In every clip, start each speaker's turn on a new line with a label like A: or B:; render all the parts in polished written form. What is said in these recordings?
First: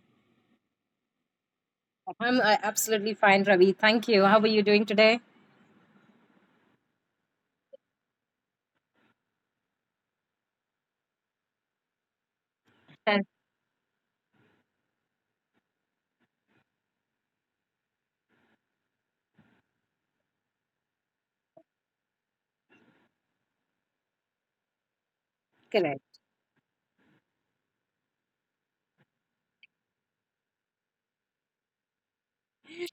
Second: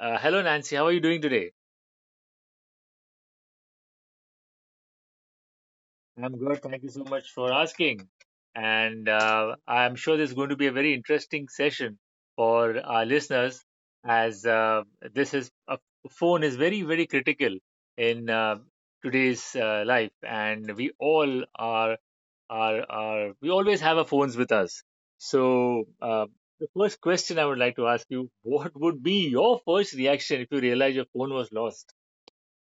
A: Hello, Nancy. How are you doing today?
B: I'm absolutely fine, Ravi. Thank you. How are you doing today?
A: I'm good. Thank you so much for asking. And I'm sure this is going to be a very interesting session for our
B: That's
A: listeners, as this is a phone is very, very critical in today's life, and we all are we always have our phones with us. So,
B: correct.
A: the first question I would like to ask you: what would be your first reaction if you realize your phone was lost?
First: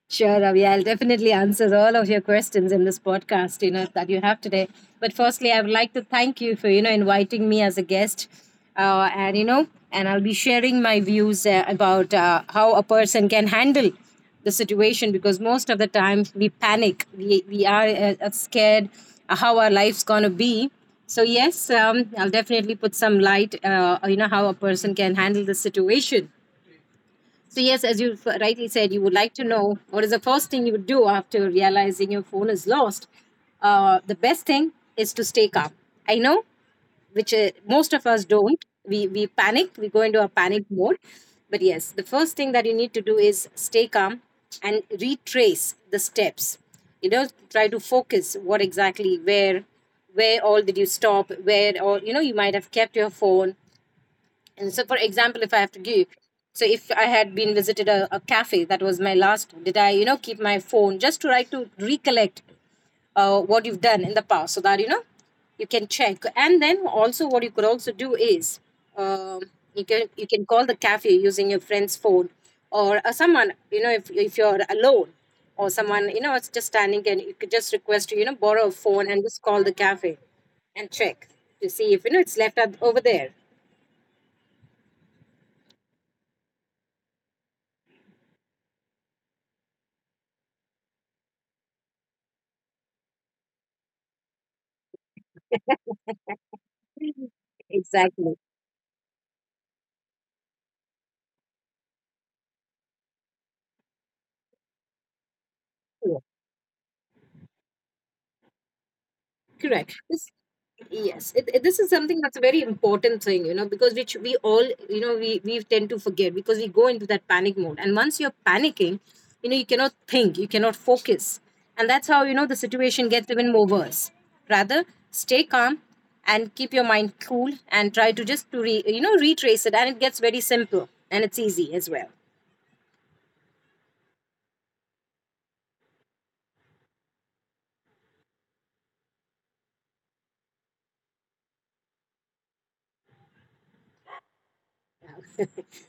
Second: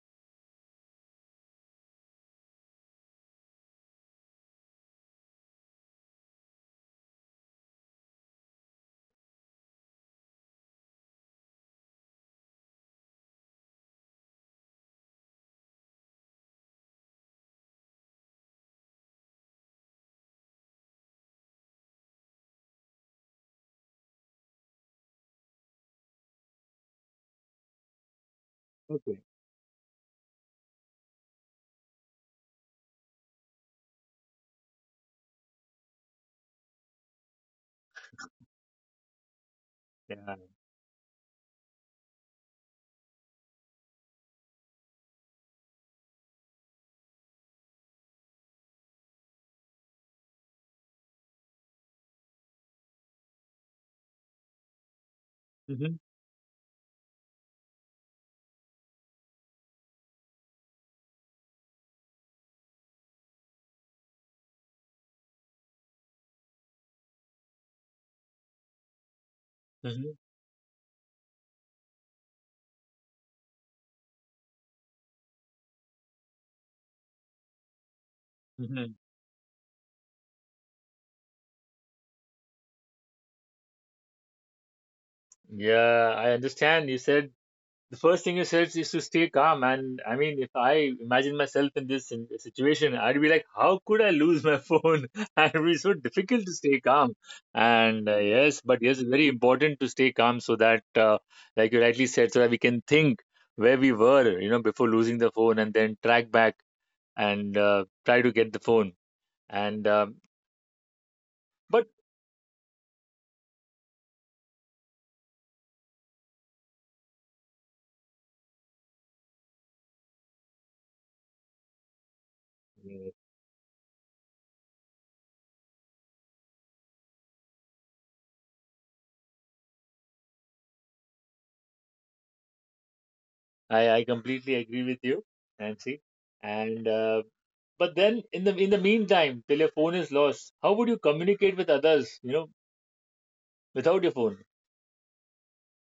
B: Sure, Ravi. I'll definitely answer all of your questions in this podcast, that you have today. But firstly, I would like to thank you for, inviting me as a guest. And, and I'll be sharing my views about how a person can handle the situation because most of the time we panic. We are scared how our life's going to be. So, yes, I'll definitely put some light, you know, how a person can handle the situation. So, yes, as you rightly said, you would
A: Okay.
B: like to know what is the first thing you would do after realizing your phone is lost. The best thing is to stay calm. I know, which most of us don't. We panic, we go into a
A: Yeah.
B: panic mode. But yes, the first thing that you need to do is stay calm and retrace the steps. You know, try to focus what exactly, where all did you stop, where all, you know, you might have kept your phone, and so, for example, if I have to
A: Hmm.
B: give, so if I had been visited a cafe, that was my last, did I, you know, keep my phone, just to try to recollect what you've done in the past so that, you know, you can check. And then also what you could also do is um, you can call the cafe using your friend's phone or someone, you know, if you're alone, or someone, you know, it's just standing and you could just request to, you know, borrow a
A: Hmm.
B: phone and just call the cafe and check to see if, you know, it's left out over there.
A: Yeah, I understand. You said the first thing you said is to stay calm. And I mean, if I imagine myself in this situation, I'd be like, how could I lose my phone? It would be so difficult to stay calm. And
B: Exactly.
A: yes, but yes, it's very important to stay calm so that, like you rightly said, so that we can think where we were, you know, before losing the phone and then
B: Yeah.
A: track back and try to get the phone. And,
B: Correct.
A: um,
B: This, yes,
A: but
B: this is something that's a very important thing, you know, because which we all, you know, we tend to forget because we go into that panic mode. And once you're panicking, you know, you cannot think, you cannot focus. And that's how, you know, the
A: mm,
B: situation gets even more worse. Rather, stay calm and keep your mind cool and try to just to you know, retrace it, and it gets very simple and it's easy as well.
A: I completely agree with you, Nancy. And, uh, But then in the meantime, till your phone is lost, how would you communicate with others, you know, without your phone?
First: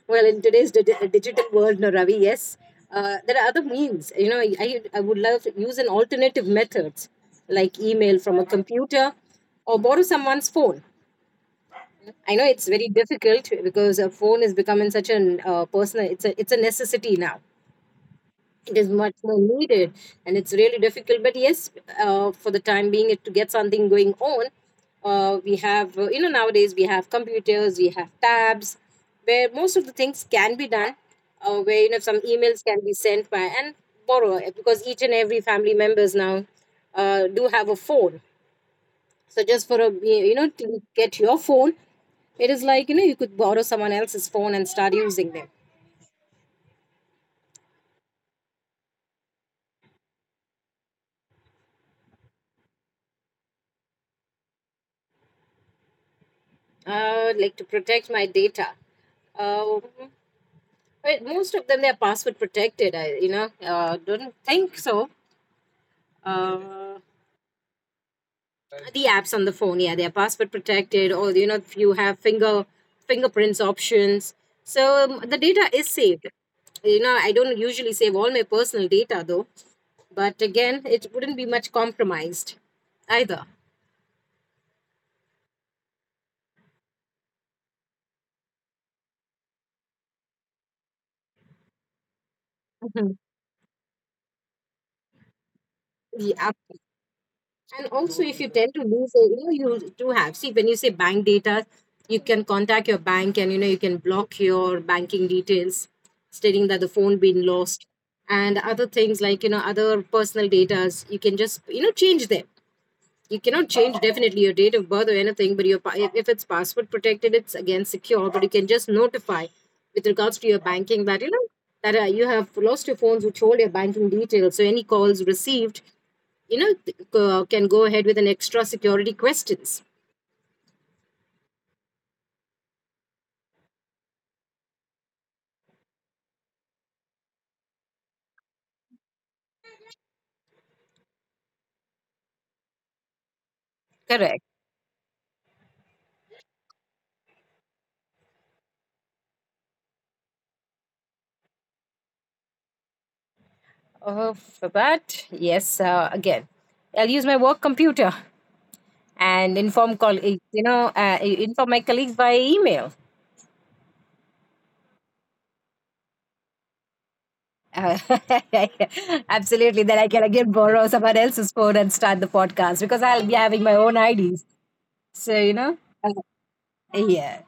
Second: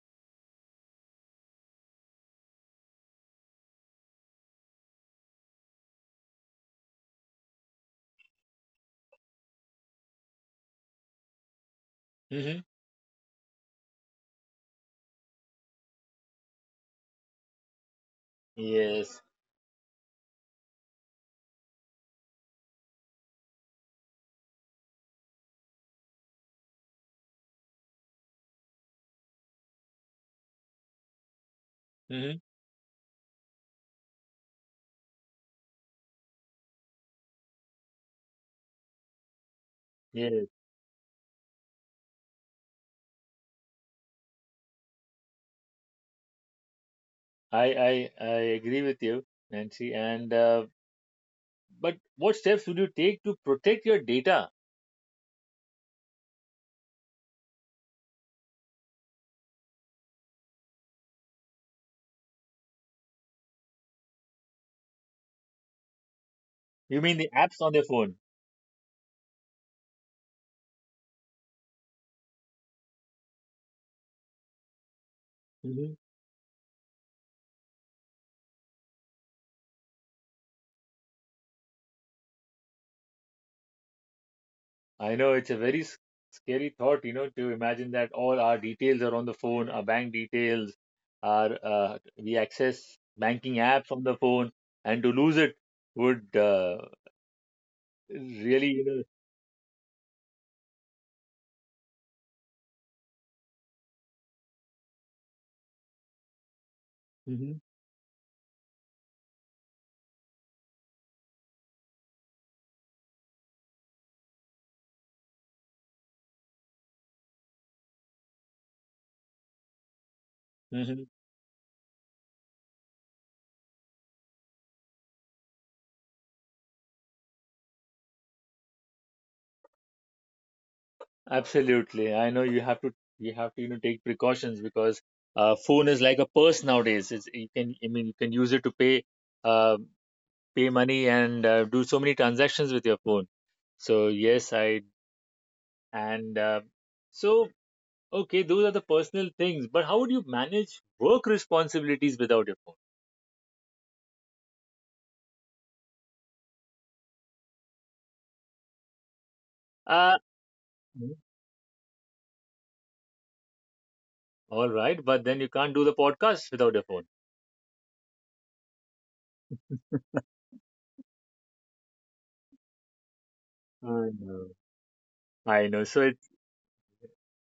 B: Well, in today's digital world, no, Ravi, yes, there are other means. You know, I would love to use an alternative methods like email from a computer or borrow someone's phone. I know
A: Hmm.
B: it's very difficult because a phone is becoming such an personal. It's a necessity now. It is much
A: Yes.
B: more needed and it's really difficult, but yes, for the time being, it, to get something going on, we have you know, nowadays we have computers, we have tabs where most of the things can be done, where, you know, some
A: Hmm.
B: emails can be sent by, and borrow because each and every family members now do have a phone. So just for a, you know,
A: Yes.
B: to get your phone, it is like, you know, you could borrow someone else's phone and start using them.
A: I agree with you, Nancy. And but what steps would you take to protect your data?
B: Like, to protect my data, uh, but most of them they're password protected. I, you know, don't think so. Uh,
A: You mean the apps on your phone?
B: the apps on the phone, yeah, they're password protected, or you know if you have finger fingerprints options, so the data is
A: Hmm.
B: saved. You know I don't usually save all my personal data though, but again it wouldn't be much compromised either.
A: I know it's a very scary thought, you know, to imagine that all our details are on the phone, our bank details, our we access
B: Mhm.
A: banking apps on the phone, and to lose it would
B: Yeah, and also, if you
A: really,
B: tend to
A: you know.
B: lose, you know, you do have. See, when you say bank data, you can contact your bank, and you know, you can block your banking details, stating that the phone been
A: Hmm.
B: lost, and other things like you know, other personal datas. You can just, you know, change them. You cannot change definitely your date of birth or anything, but your if it's password protected, it's again secure. But you can just notify with regards to your banking
A: Hmm.
B: that you know, that you have lost your phones which hold your banking details. So any calls received, you know, can go ahead with an extra security questions.
A: Absolutely, I know. You have to, you have to, you know, take precautions because phone is like a purse nowadays. It's, you can, I mean, you can use it to pay, uh, pay money and do so many transactions with your phone. So
B: Correct.
A: yes, I and so okay, those are the personal things, but how would you manage work responsibilities without your phone?
B: For that, yes, again, I'll use my work computer and inform
A: Uh.
B: colleagues, you know,
A: Mhm.
B: inform my colleagues by email.
A: All right, but then you can't do the podcast without your phone.
B: Uh, absolutely, then I can again borrow someone else's phone and start the podcast because I'll be having my own
A: i
B: IDs.
A: know
B: So, you
A: i
B: know,
A: know so,
B: uh, yeah,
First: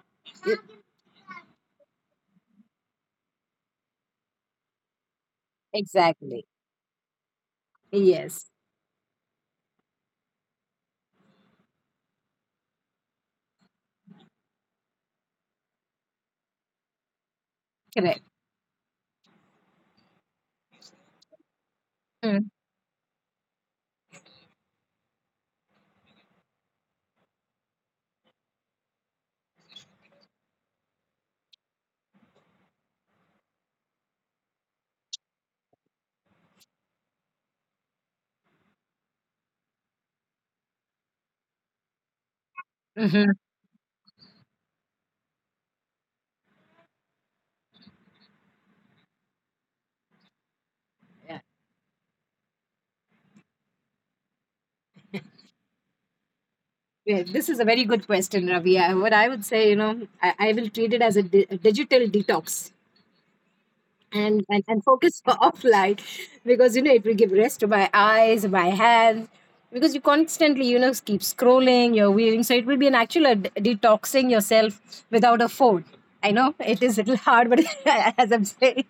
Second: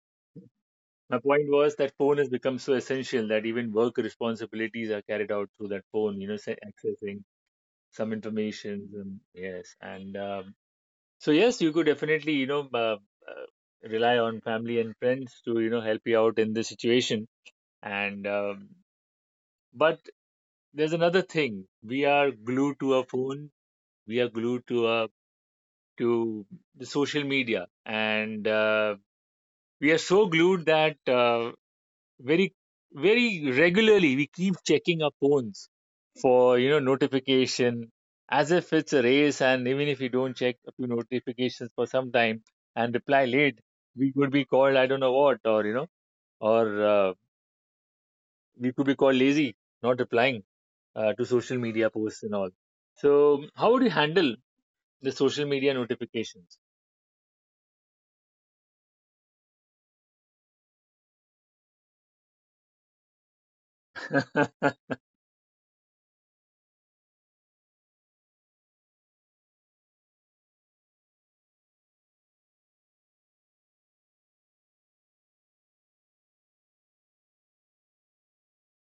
A: my point was that phone has become so essential that even work responsibilities are carried out through that phone, you know,
B: exactly.
A: say accessing some
B: Yes,
A: information. And, yes. And so, yes, you could definitely, you know, uh, rely on family and friends to, you know, help you out in this situation.
B: correct.
A: And, um, but there's another thing. We are
B: Mm-hmm.
A: glued to a phone, we are glued to the social media. And, we are so glued that very, very regularly we keep checking our phones for, you know, notification, as if it's a race. And even if we don't check a few notifications for some time and reply
B: Mm-hmm.
A: late, we could be called, I don't know what, or, you know, or we could be called lazy, not replying to social media posts and all. So how would you handle the social media notifications?
B: Yeah, this is a very good question, Ravi. I, what I would say, you know, I will treat it as a, a digital detox, and focus offline because, you know, it will give rest to my eyes, my hands, because you constantly, you know, keep scrolling, you're weaving. So it will be an actual detoxing yourself without a phone. I know it is a little hard, but as I'm saying,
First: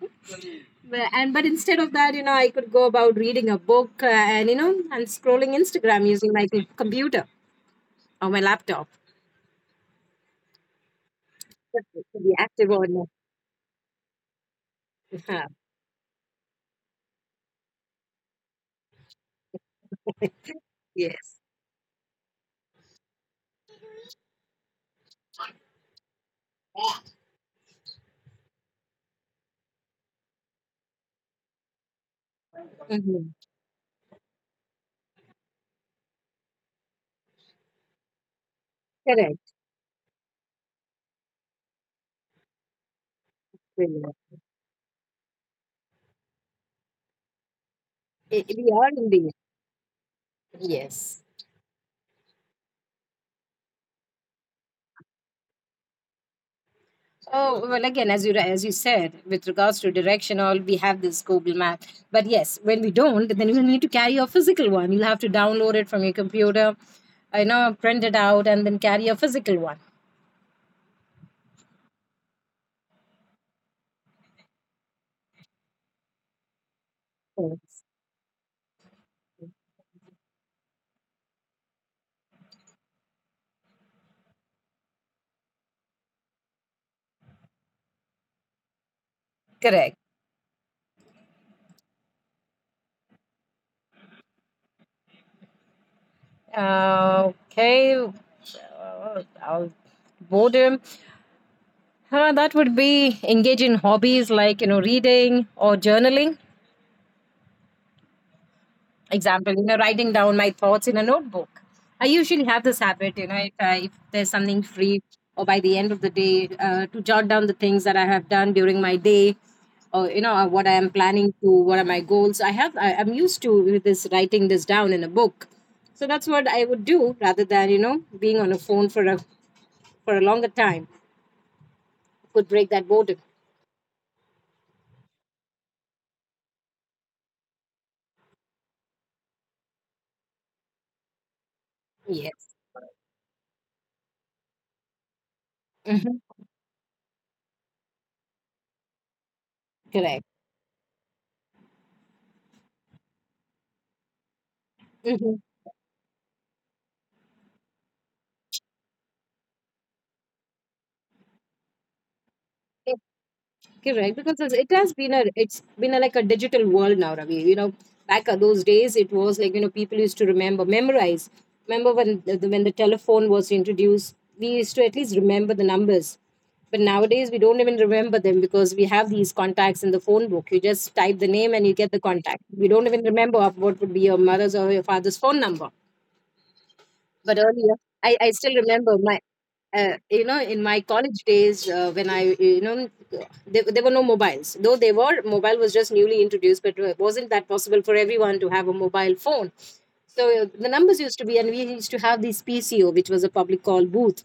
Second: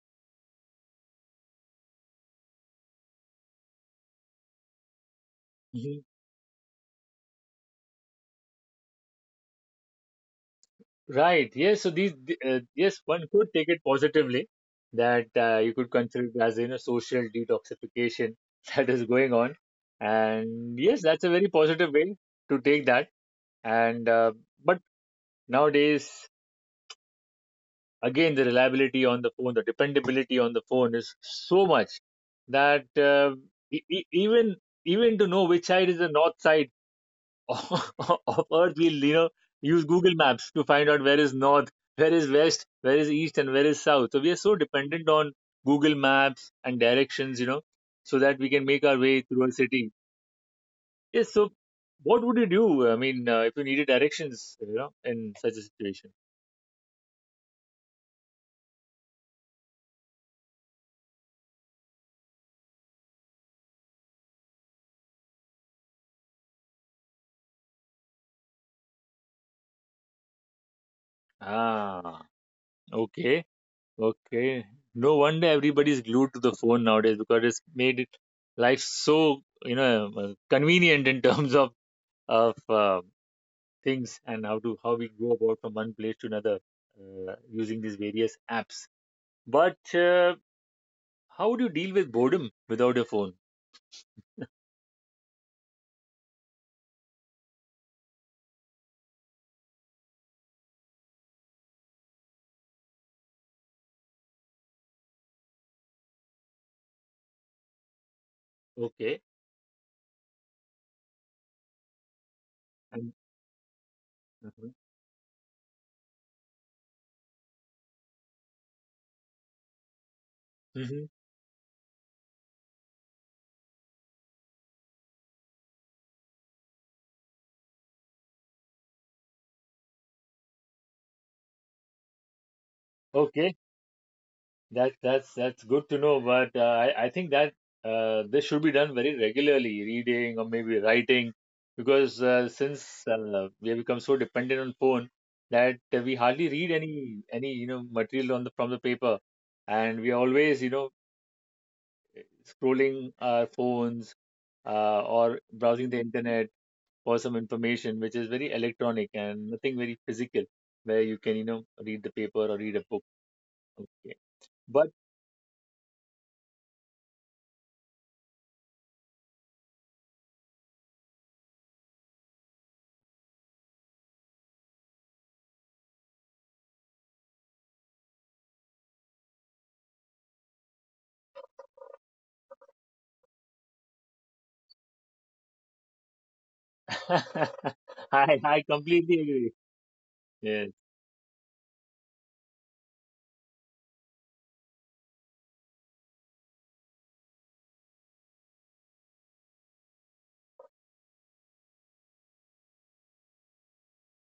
B: but, and but instead of that, you know, I could go about reading a book and you know, and scrolling Instagram using my computer or my laptop.
A: Right. Yes. So
B: To be active or
A: yes,
B: not.
A: one could take it positively, that
B: Uh-huh.
A: you could consider it as, you know, social detoxification that is going on, and yes, that's a
B: Yes.
A: very positive way to take that. And but nowadays, again, the reliability on the phone, the dependability on the phone is so much that
B: Mhm.
A: e- e- even even to know which side is the north side of Earth, we'll, you know,
B: Correct.
A: use Google Maps to find out where is north, where is west, where is east, and where is south.
B: Brilliant.
A: So we are so dependent on Google Maps and directions, you know, so that
B: I-
A: we can
B: We
A: make
B: are
A: our way
B: indeed.
A: through a city.
B: Yes.
A: Yes. So what would you do? I mean, if you needed directions, you know, in such a situation.
B: Oh well, again, as you said, with regards to direction, all we have this Google Map. But yes, when we don't, then you need to carry a physical one. You'll have to download it from your computer, you know, print it out, and then carry a physical one.
A: Ah. Okay. Okay. No wonder everybody's glued to the phone nowadays, because it's
B: Yes.
A: made it life so, you know, convenient in terms of of uh, things and how to, how we go about from one place to another uh, using these various apps.
B: Correct.
A: But how do you deal with boredom without a phone?
B: Okay. Uh, uh, boredom. That would be engage in hobbies like you know reading or journaling.
A: Okay,
B: Example, you know, writing down my thoughts in a notebook. I usually have this
A: and.
B: habit, you know, if there's something
A: Mhm.
B: free, or by the end of the day, to jot down the things that I have done during my day, or you know what I am
A: Mhm.
B: planning to, what are my goals. I'm used to this writing this down in a book, so that's what I would do rather than you know being on a phone for a longer time. Could break that boredom.
A: Okay, that's good to know. But I think that this should be done very regularly, reading or maybe writing, because
B: Yes.
A: since we have become so dependent on phone that we
B: Hmm.
A: hardly read any, you know, material on the, from the paper, and we are
B: Correct.
A: always, you know, scrolling our phones,
B: Mm-hmm.
A: or browsing the internet for some information, which is very electronic and nothing very physical, where you can, you know, read the paper or read a book. Okay,
B: Correct, because it
A: but
B: has been a it's been a, like a digital world now, Ravi. You know, back at those days, it was like you know people used to remember, memorize. Remember when when the telephone was introduced, we used to at least remember the numbers. But nowadays, we don't even remember them because we have these contacts in the phone book. You just type the name and you get the contact. We don't even remember of what would be your mother's or your father's phone number, but earlier, I
A: I
B: still remember
A: completely
B: my
A: agree.
B: you know, in
A: Yes,
B: my college days when i, you know, there were no mobiles, though they were mobile was just newly introduced, but it wasn't that possible for everyone to have a mobile phone, so the numbers used to be, and we used to have this PCO, which was a public call booth,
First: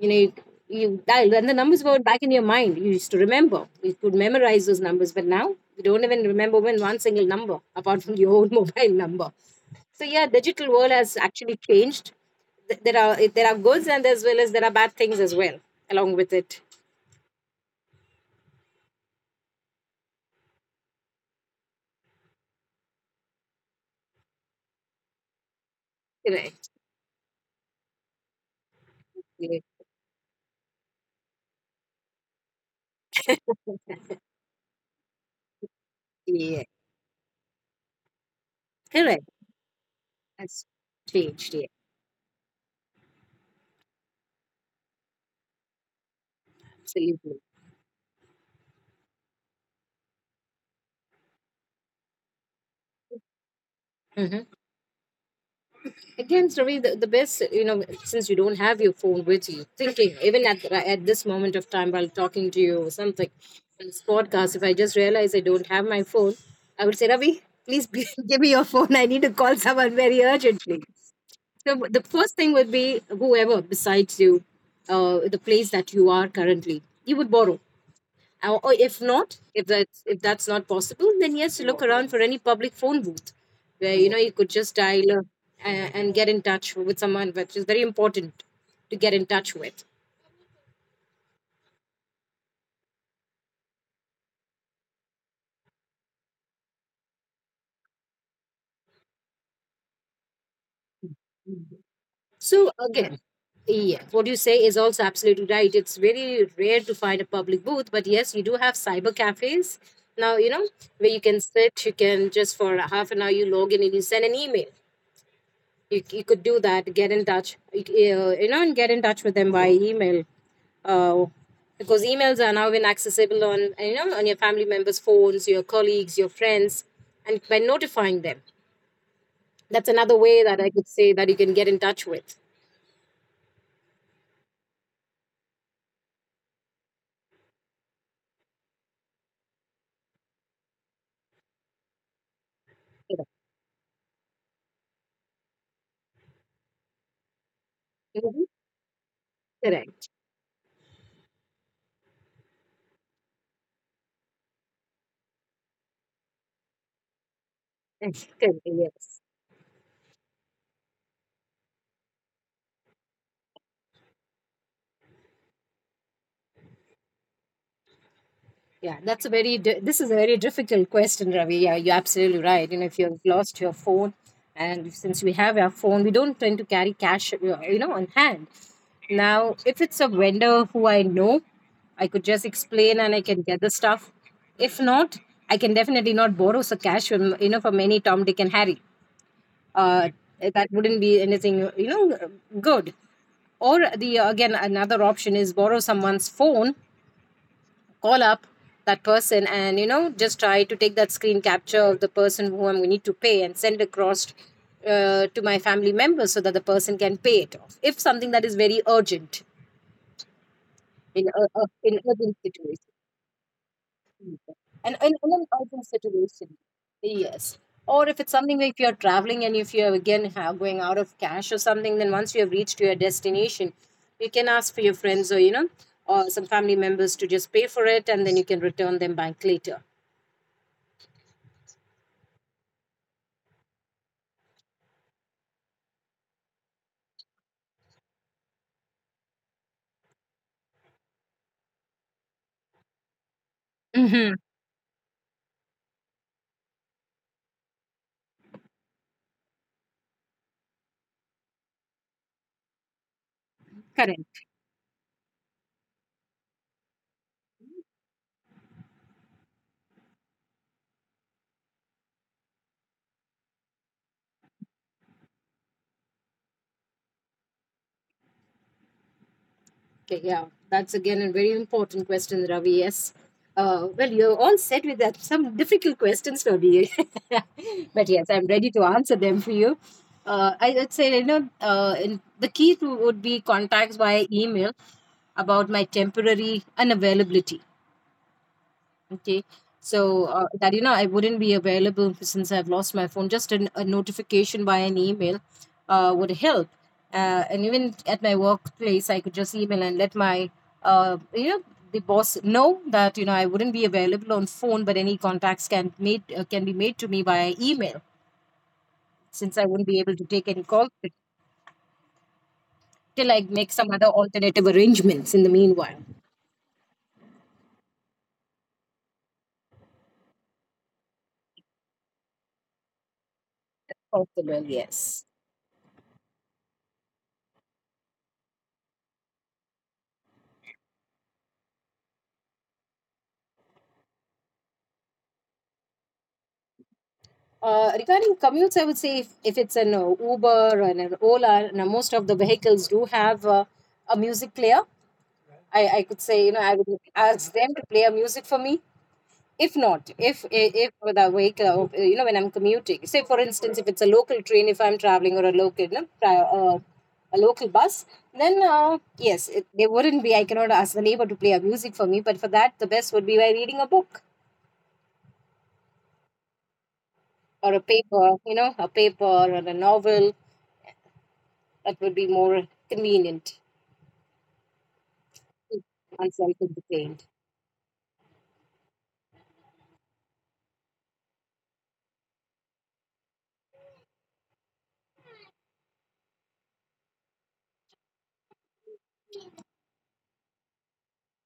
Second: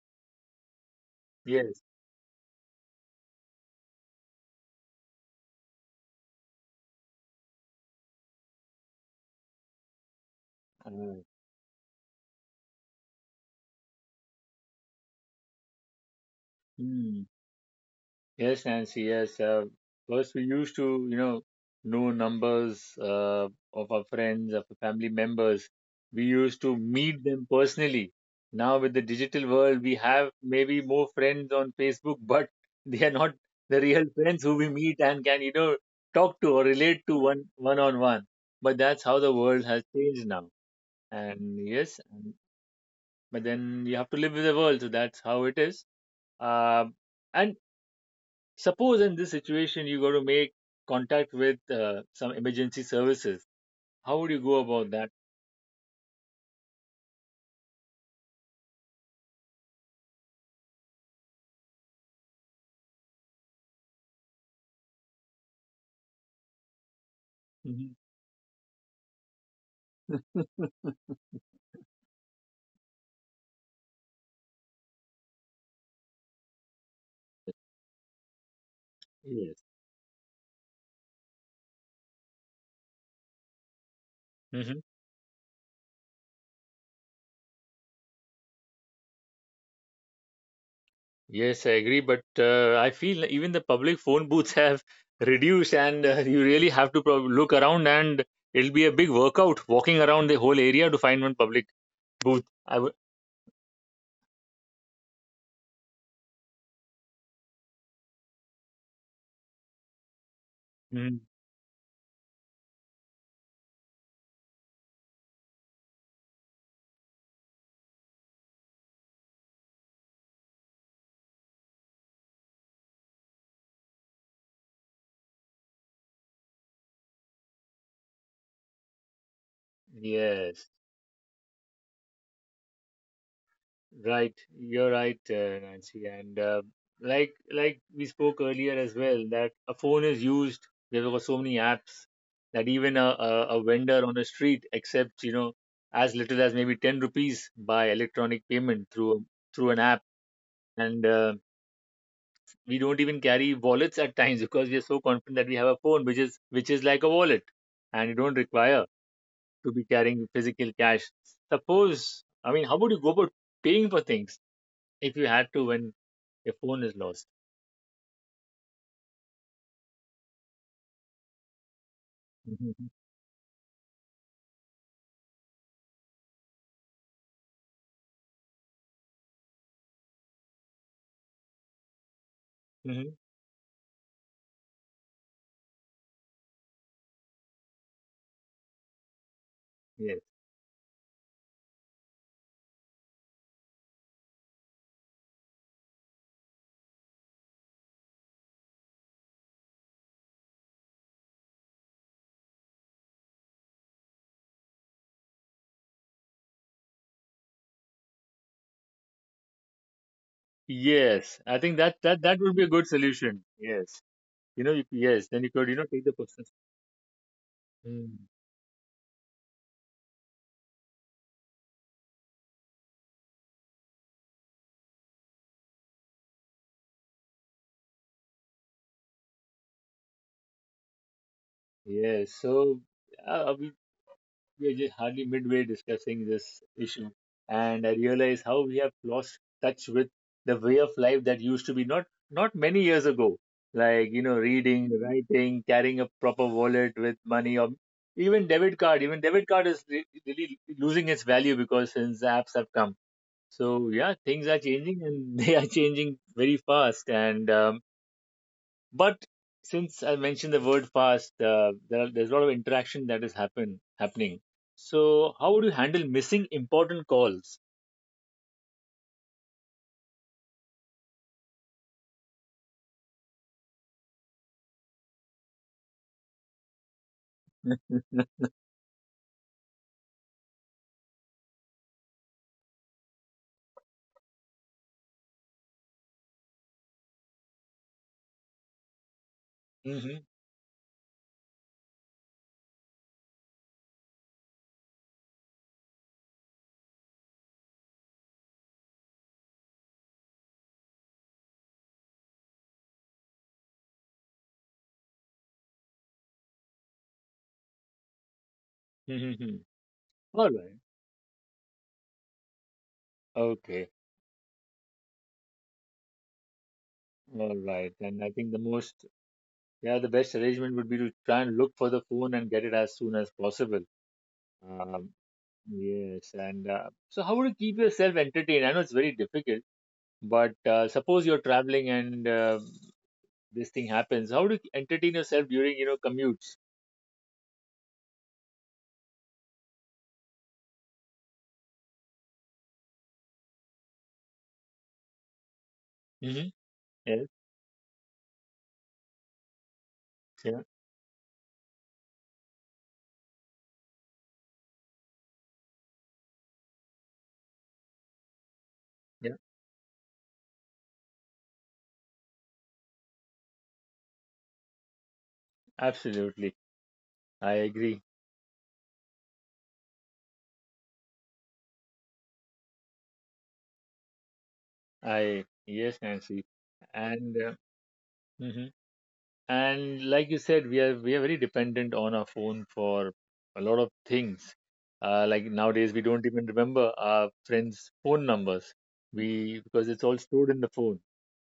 B: you know, you dialed, and the numbers
A: yes,
B: were back in your mind, you used to remember, you could memorize those numbers, but now you don't even remember even one single number apart from your own mobile number. So yeah, digital world has
A: uh,
B: actually changed. There are goods, and as well as there are bad things as well along with it.
A: hmm. Yes, Nancy. Yes. First, we used to, you know numbers of our friends, of our family members. We used
B: Correct.
A: to meet them personally. Now, with the digital
B: Yeah.
A: world, we have maybe more friends on Facebook, but they are not the real friends who we meet and can, you know, talk to
B: Yeah.
A: or relate to one, one on one. But that's how
B: Correct.
A: the world has changed now.
B: That's changed. Yeah.
A: And yes, but then you have to live with the world, so that's how it is. Uh,
B: Absolutely.
A: and suppose in this situation you got to make contact with some emergency services. How would you
B: Hmm.
A: go about that?
B: Again, Ravi, the best, you know, since you don't have your phone with you, thinking, even at this moment of time while talking to you or something, in this podcast, if I just realize I don't have my phone, I would say, Ravi, please
A: Mhm.
B: give me your phone. I need to call someone very urgently. So the first thing would be whoever besides you, the place that you are currently, you would borrow. Or if not,
A: Yes.
B: if that's not possible, then yes, look around for any public phone booth, where you know you could just
A: Hmm.
B: dial and get in touch with someone, which is very important to get in touch with.
A: Yes, I agree. But I feel even the public phone booths have reduced, and you really have to prob look around, and it'll be a big workout walking around the whole area to find one public booth.
B: So
A: I would.
B: again, yeah, what you say is also absolutely right. It's very rare to find a public booth, but yes, you do have cyber cafes now. You know, where you
A: Mhm.
B: can sit, you can just for a half an hour you log in and you send an email. You could do that, get in touch, you know, and get in touch with them via email. Uh, because emails are now been accessible on on your family members' phones, your colleagues, your friends, and by notifying them, that's another way that
A: Yes.
B: I could say that you can get in touch with.
A: Right, you're right, Nancy. And like we spoke earlier as well, that a phone is used. There were so many apps that even
B: Correct.
A: a vendor on the street accepts, you know, as little as maybe 10 rupees by electronic
B: Mhm.
A: payment through an app.
B: Correct.
A: And we don't even carry wallets at times because we are so confident that we have a phone, which is like a wallet, and you
B: Yes,
A: don't
B: could be,
A: require
B: yes.
A: to be carrying physical cash. Suppose, I mean, how would you go about paying for things, if you had to, when your phone is lost?
B: Yeah, that's a very di- This is a very difficult question, Ravi. Yeah, you're absolutely right. You
A: Mm-hmm.
B: know, if you've lost your phone, and since we have our phone, we don't tend to carry cash, on hand. Now, if it's a vendor who I know, I could just explain and I can get the stuff. If not, I can definitely not borrow some cash from from any Tom, Dick, and Harry. Uh,
A: Yes.
B: that wouldn't be anything good. Or the again another option is borrow someone's phone, call up that person and just try to take that screen capture of the person who I'm going to need to pay and send across to my family members so that the person can pay it off if something that is very urgent, in
A: Yes. I think
B: in
A: that that
B: urgent
A: that would be a good
B: situation
A: solution. Yes. You know. You,
B: and in,
A: yes.
B: in
A: Then
B: an
A: you could, you know,
B: urgent
A: take the person.
B: situation, yes. Or if
A: Mm.
B: it's something like if you're traveling and if you're again have going out of cash or something, then once you have reached your destination, you can ask for your friends or or some family members to just pay for it, and then you can return them back later.
A: Yes. So we we are just hardly midway discussing this issue, and I realize how we have lost touch with the way of life that used to be, not many years ago. Like, you
B: Mm-hmm.
A: know, reading, writing, carrying a proper wallet with money, or even debit card. Even debit card is really losing its value, because since apps have come. So yeah,
B: Correct.
A: things are changing, and they are changing very fast. And but since I mentioned the word fast, there are, there's a lot of interaction that is happening. So how would you handle missing important calls?
B: Okay, yeah, that's again a very important question, Ravi. Yes. Well, you're all set with that. Some difficult questions, Ravi. But yes, I'm ready to answer them for you. I would say, the key to would be contacts via email about my temporary unavailability. Okay. So that I wouldn't be available since I've lost my phone. Just a notification by an email would help. And even at my workplace, I could just email and let my uh, you know the boss know that I wouldn't be available on phone, but any contacts can made can be made to me via email, since
A: Mm-hmm.
B: I wouldn't be able to take
A: All
B: any
A: right.
B: calls till I make
A: Okay.
B: some other alternative arrangements in the meanwhile.
A: All right. And I think the most, yeah, the best arrangement would be to try and look for the phone and get it as soon as possible.
B: Possible,
A: Um,
B: yes.
A: yes. And so, how would you keep yourself entertained? I know it's very difficult. But suppose you're traveling and this thing happens. How do you entertain yourself during, you know, commutes?
B: Regarding commutes, I would say if it's an Uber and an Ola, now most of the vehicles do have a music player. I could say,
A: Hmm.
B: you know, I would
A: Yes,
B: ask them to play a music for me. If not, if
A: yeah,
B: if with a vehicle, you know, when I'm commuting, say for instance, if it's a local train, if I'm traveling or a local, a local bus, then
A: yeah,
B: yes, it, they wouldn't be. I cannot ask the neighbor to play a music for me, but for that, the best would be by reading a book
A: absolutely. I
B: or a
A: agree.
B: paper, you know, a paper or a novel that would be more convenient
A: I
B: if
A: Yes, Nancy.
B: oneself entertained.
A: And mhm. And like you said, we are, we are very dependent on our phone for a lot of things. Like nowadays, we don't even remember our friends' phone numbers. We, because it's all stored in the phone.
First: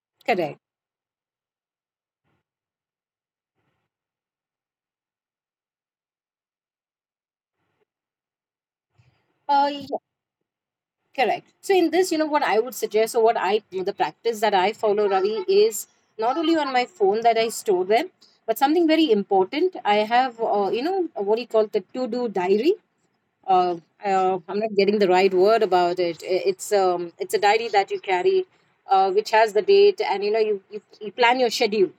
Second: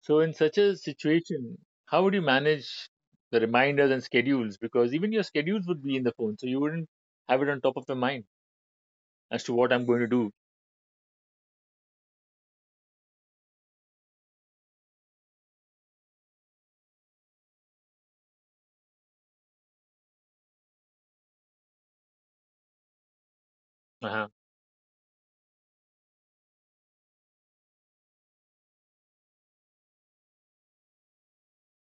A: So in such
B: Correct.
A: a situation, how would you manage the reminders and schedules? Because even your schedules would be in the phone, so you wouldn't have it on top of your mind as to what I'm going
B: Yeah,
A: to do.
B: correct. So in this, what I would suggest, or what I the practice that I follow, Ravi, is not only on my phone that I store them, but something very important. I have, you know, what do you call the to do diary? Uh,
A: Uh-huh.
B: I'm not getting the right word about it. It's a diary that you carry, which has the date, and you know, you plan your schedule.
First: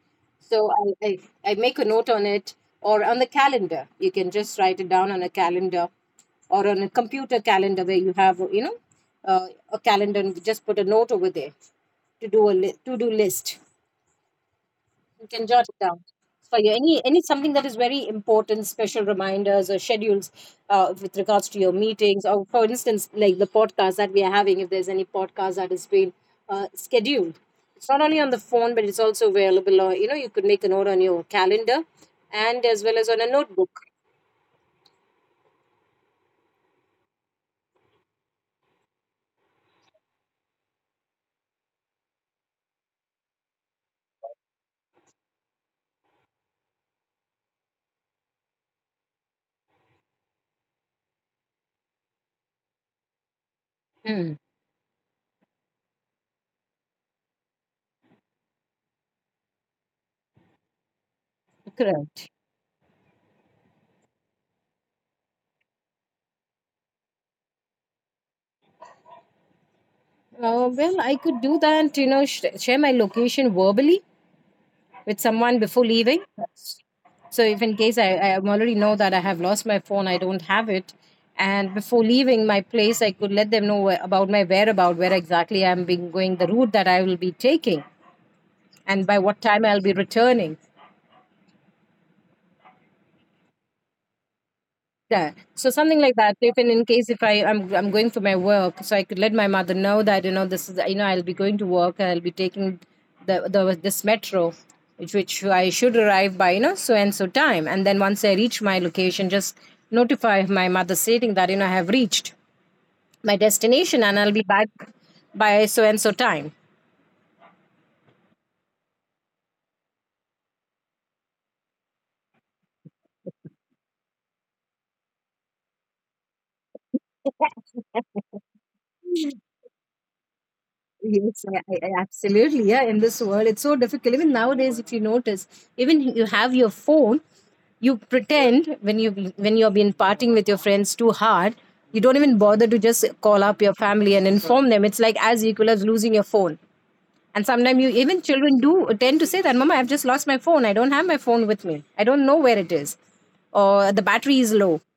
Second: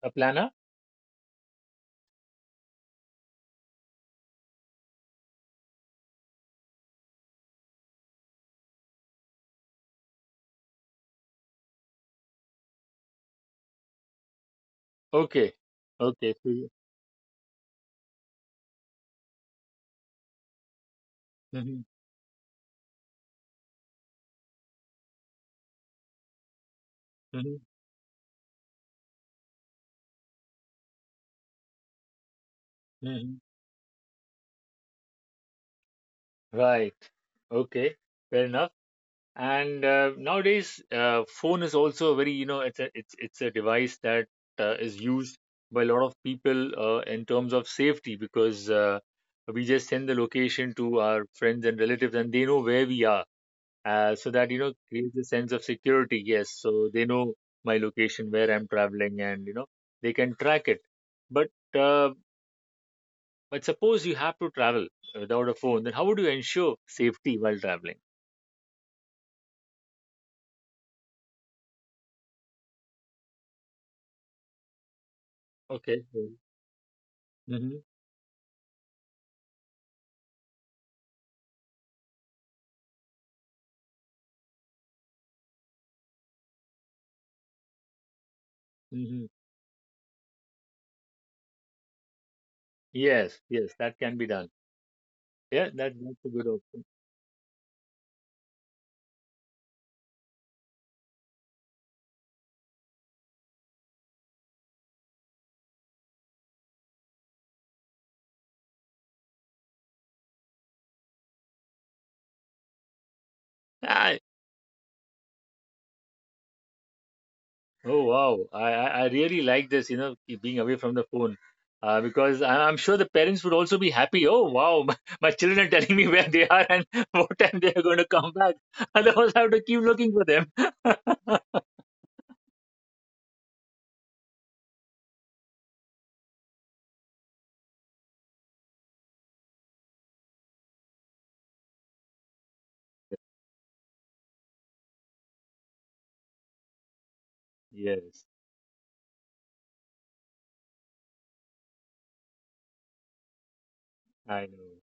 A: A planner?
B: So I make a note on it or on the calendar. You can just write it down on a calendar or on a computer calendar where you have, you know, a calendar and just put a note over there, to do list. You can
A: Okay,
B: jot it down.
A: okay. So
B: For
A: you,
B: you, any something that is very important, special reminders or schedules with regards to your
A: mhm,
B: meetings, or for instance, like the podcast that we are having. If there's any podcast that has been scheduled,
A: mhm,
B: it's not only on the phone, but it's also available. Or you know, you could make a note on your calendar, and as well as on a
A: mhm.
B: notebook.
A: Right. Okay. Fair enough. And nowadays, phone is also a very, you know, it's a device that is used by a lot of people in terms of safety, because we just send the location to our friends and relatives, and they know where we are, so
B: Hmm,
A: that, you know, creates a sense of security. Yes, so they know my location, where I'm traveling, and, you know, they can track it. But uh,
B: correct.
A: but suppose you have to travel without a phone, then how would you ensure safety while traveling?
B: Well, I could do that. You know, share my location verbally with someone before
A: Okay.
B: leaving. So if in case I already know that I have lost my phone, I don't have it. And before leaving my place, I could let them know where- about my whereabout, where exactly I'm being going, the route that I will be taking, and by
A: Mm-hmm.
B: what time I'll be returning.
A: Yes, yes, that can be done.
B: Yeah. So
A: Yeah,
B: something like
A: that's
B: that.
A: a
B: If
A: good
B: in
A: option.
B: case if I'm going for my work, so I could let my mother know that this is I'll be going to work and I'll be taking the this metro, which I should arrive by so and so time. And then once I reach my location, just notify my mother stating that I have reached my destination and
A: I,
B: I'll be back by so and so time.
A: oh wow, I really like this, you know, keep being away from the phone, because I'm sure the parents would also be happy. Oh wow, my children are telling me where they are and what time they are going to come back. Otherwise, I have to keep looking for them.
B: Yes, absolutely. Yeah, in this world, it's so difficult. Even nowadays, if you notice, even you have your phone, you pretend when you've been partying with your friends too hard, you don't even bother to just call up your family and inform them. It's like as equal as losing your phone. And sometimes you even
A: Yes,
B: children do tend to say that, "Mama, I've just lost my phone. I don't have my phone with me. I don't know where it is, or the battery is
A: I
B: low."
A: know.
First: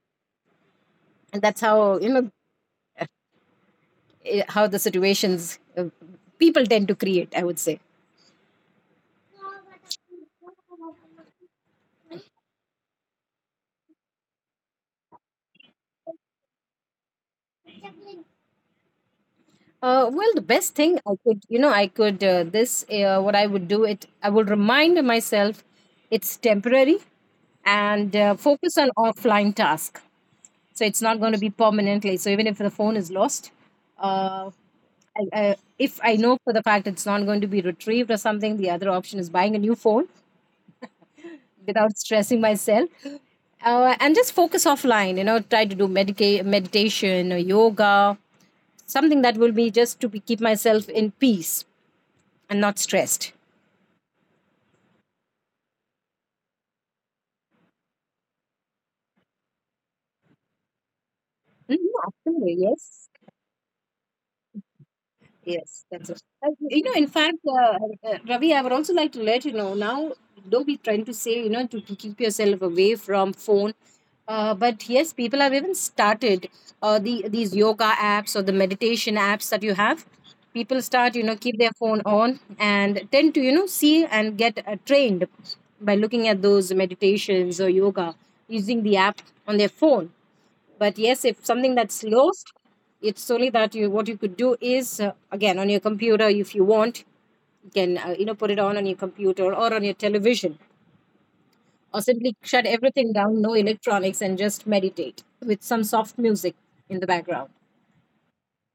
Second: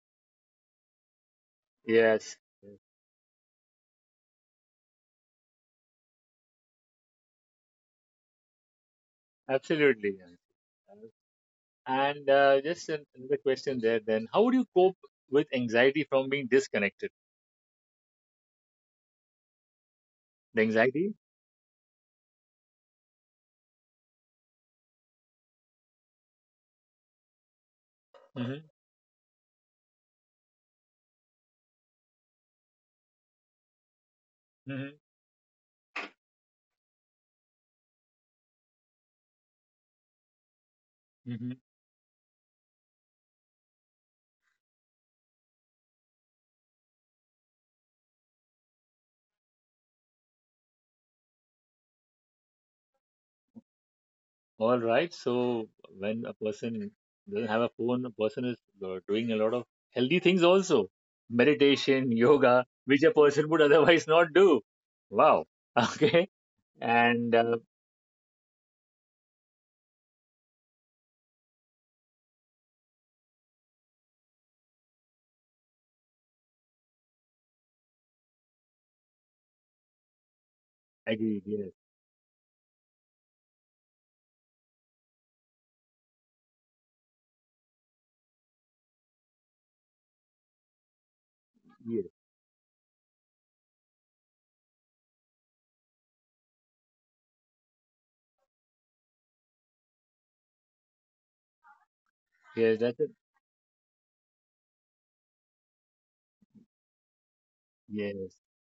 B: And that's how
A: Yes, yes,
B: how the situations people tend to create. I would say.
A: absolutely. Yeah. And just another question there, then. How would you cope with anxiety from being disconnected?
B: Well, the
A: The
B: best thing I
A: anxiety?
B: could, you know, I could this what I would do it. I would remind myself it's temporary and
A: Mm-hmm.
B: focus on offline task. So it's not going to be permanently. So even if the phone is lost, uh, if I know for the fact it's not going to be retrieved or something, the other option is buying a new phone
A: Mm-hmm.
B: without stressing myself. And just focus offline, you know, try to do meditation or yoga. Something that will be just keep myself in peace and not stressed.
A: All right. So when a person doesn't have a phone, a person is doing a lot of healthy things also.
B: Mm,
A: Meditation,
B: absolutely,
A: yoga, which
B: yes.
A: a person would otherwise not do. Wow.
B: Yes, that's it.
A: Okay. And
B: Ravi, I would also like to let you know now, don't be trying to say, you know, to keep yourself away from phone. But yes, people have even started the these yoga apps or the meditation apps that you have. People start, you know,
A: agreed.
B: keep
A: Yes.
B: their phone on and tend to, you know, see and get trained by looking at those meditations or yoga using the app on their phone. But yes, if something that's
A: Yes.
B: lost, it's only that you what you could do is again on your computer if you want, you can you know put it on your computer or on your television, or simply shut
A: Yes. That's it.
B: everything down, no electronics, and just meditate with some soft music in the background.
A: Yes,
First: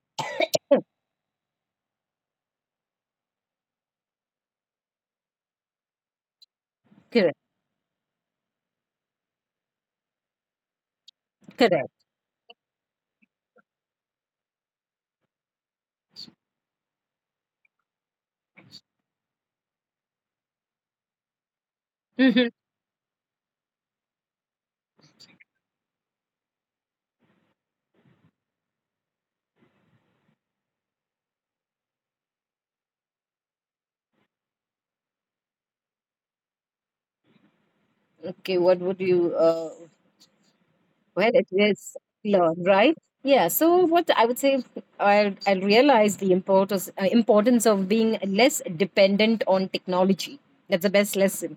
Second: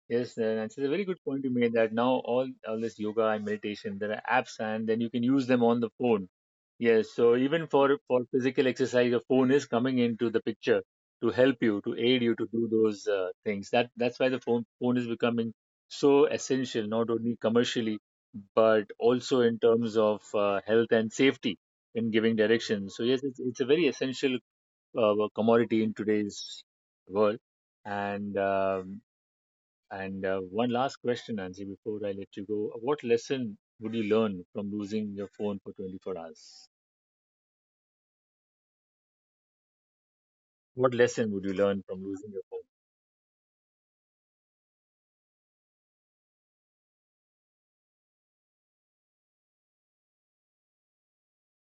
A: yes, and it's a very good point you made, that now all this yoga and meditation, there are apps, and then you can use them on the phone. Yes,
B: Correct.
A: so even for physical exercise, your phone is coming into the picture to help you,
B: Correct.
A: to aid you to do those things. That, that's why the phone is becoming so essential, not only commercially, but also in terms of health and safety, in giving
B: Hmm.
A: directions. So yes, it's a very essential commodity in today's world. And one last question, Anji, before I let you go. What lesson would you learn from losing your phone for 24 hours?
B: Okay, what would you
A: What lesson
B: well,
A: would
B: it
A: you learn
B: is
A: from losing your
B: learn, right? Yeah. So what I would say, I realize the importance importance of being less dependent on technology. That's the best lesson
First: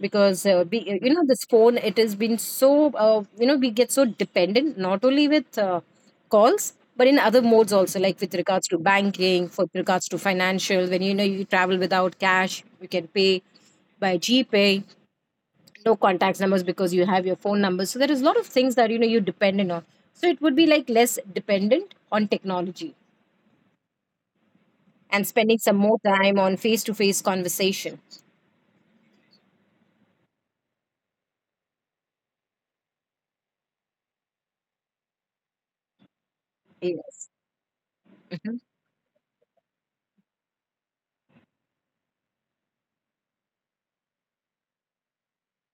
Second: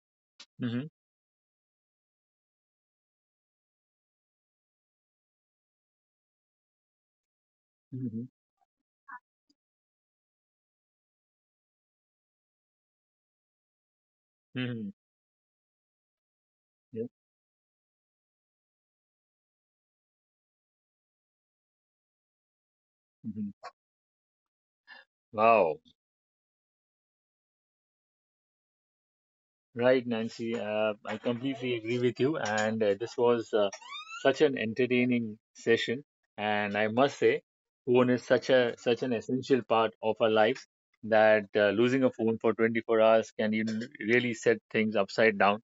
B: because
A: phone?
B: you know this phone it has been so you know we get so dependent not only with calls but in other modes also
A: Mm-hmm.
B: like
A: Mm-hmm.
B: with regards to banking for regards to financial when you know you travel without cash you can pay by gpay,
A: Mm-hmm.
B: no contacts numbers because you
A: Yeah.
B: have your phone numbers. So there is a lot of things that you're dependent on. So it would be like less dependent on technology
A: Hmm.
B: and spending some
A: Wow.
B: more time on face to face conversation.
A: Right, Nancy. I completely agree with you. And this was such an entertaining session. And I must
B: Yes.
A: say, phone is such
B: Mhm.
A: a, such an essential part of our lives, that losing a phone for 24 hours can, you know, really set things upside down.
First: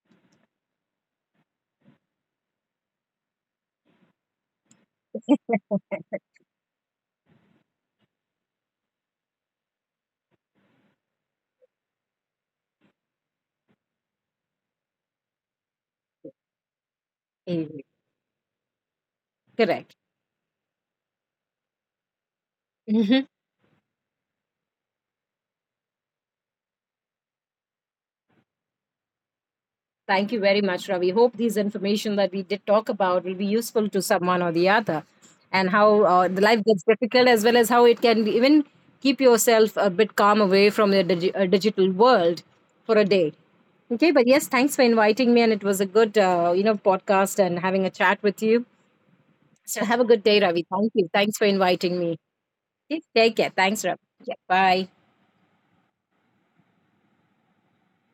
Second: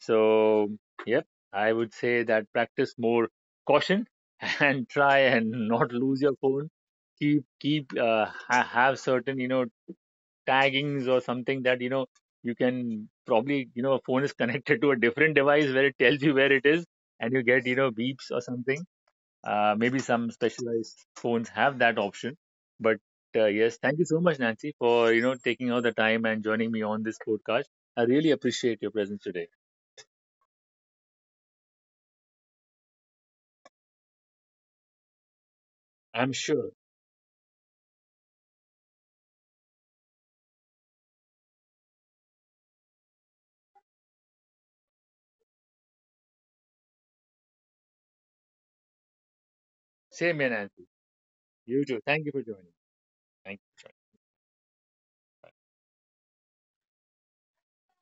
A: So, yep, I would say that practice more caution and try and not lose your phone. Keep have certain, you know, taggings or something, that, you know, you can probably, you know, a phone is connected to a different device where it tells you where it is, and you get, you
B: Yes.
A: know, beeps or something.
B: Correct.
A: Maybe some specialized phones have that option, but yes, thank you so much, Nancy, for, you know, taking out the time and joining me on this podcast. I really appreciate your presence today.
B: Thank you very much, Ravi. Hope these information that we did talk about will be useful to someone or the other, and how
A: I'm
B: the life
A: sure.
B: gets difficult as well as how it can be, even keep yourself a bit calm away from the digital world for a day. Okay, but yes, thanks for inviting me, and it was a good you know podcast and having a chat with you. So have a good
A: Same
B: day,
A: here,
B: Ravi.
A: Nancy.
B: Thank you. Thanks for
A: You
B: inviting
A: too.
B: me.
A: Thank you for joining.
B: Okay, take care.
A: Thank
B: Thanks, Ravi. Yeah, bye.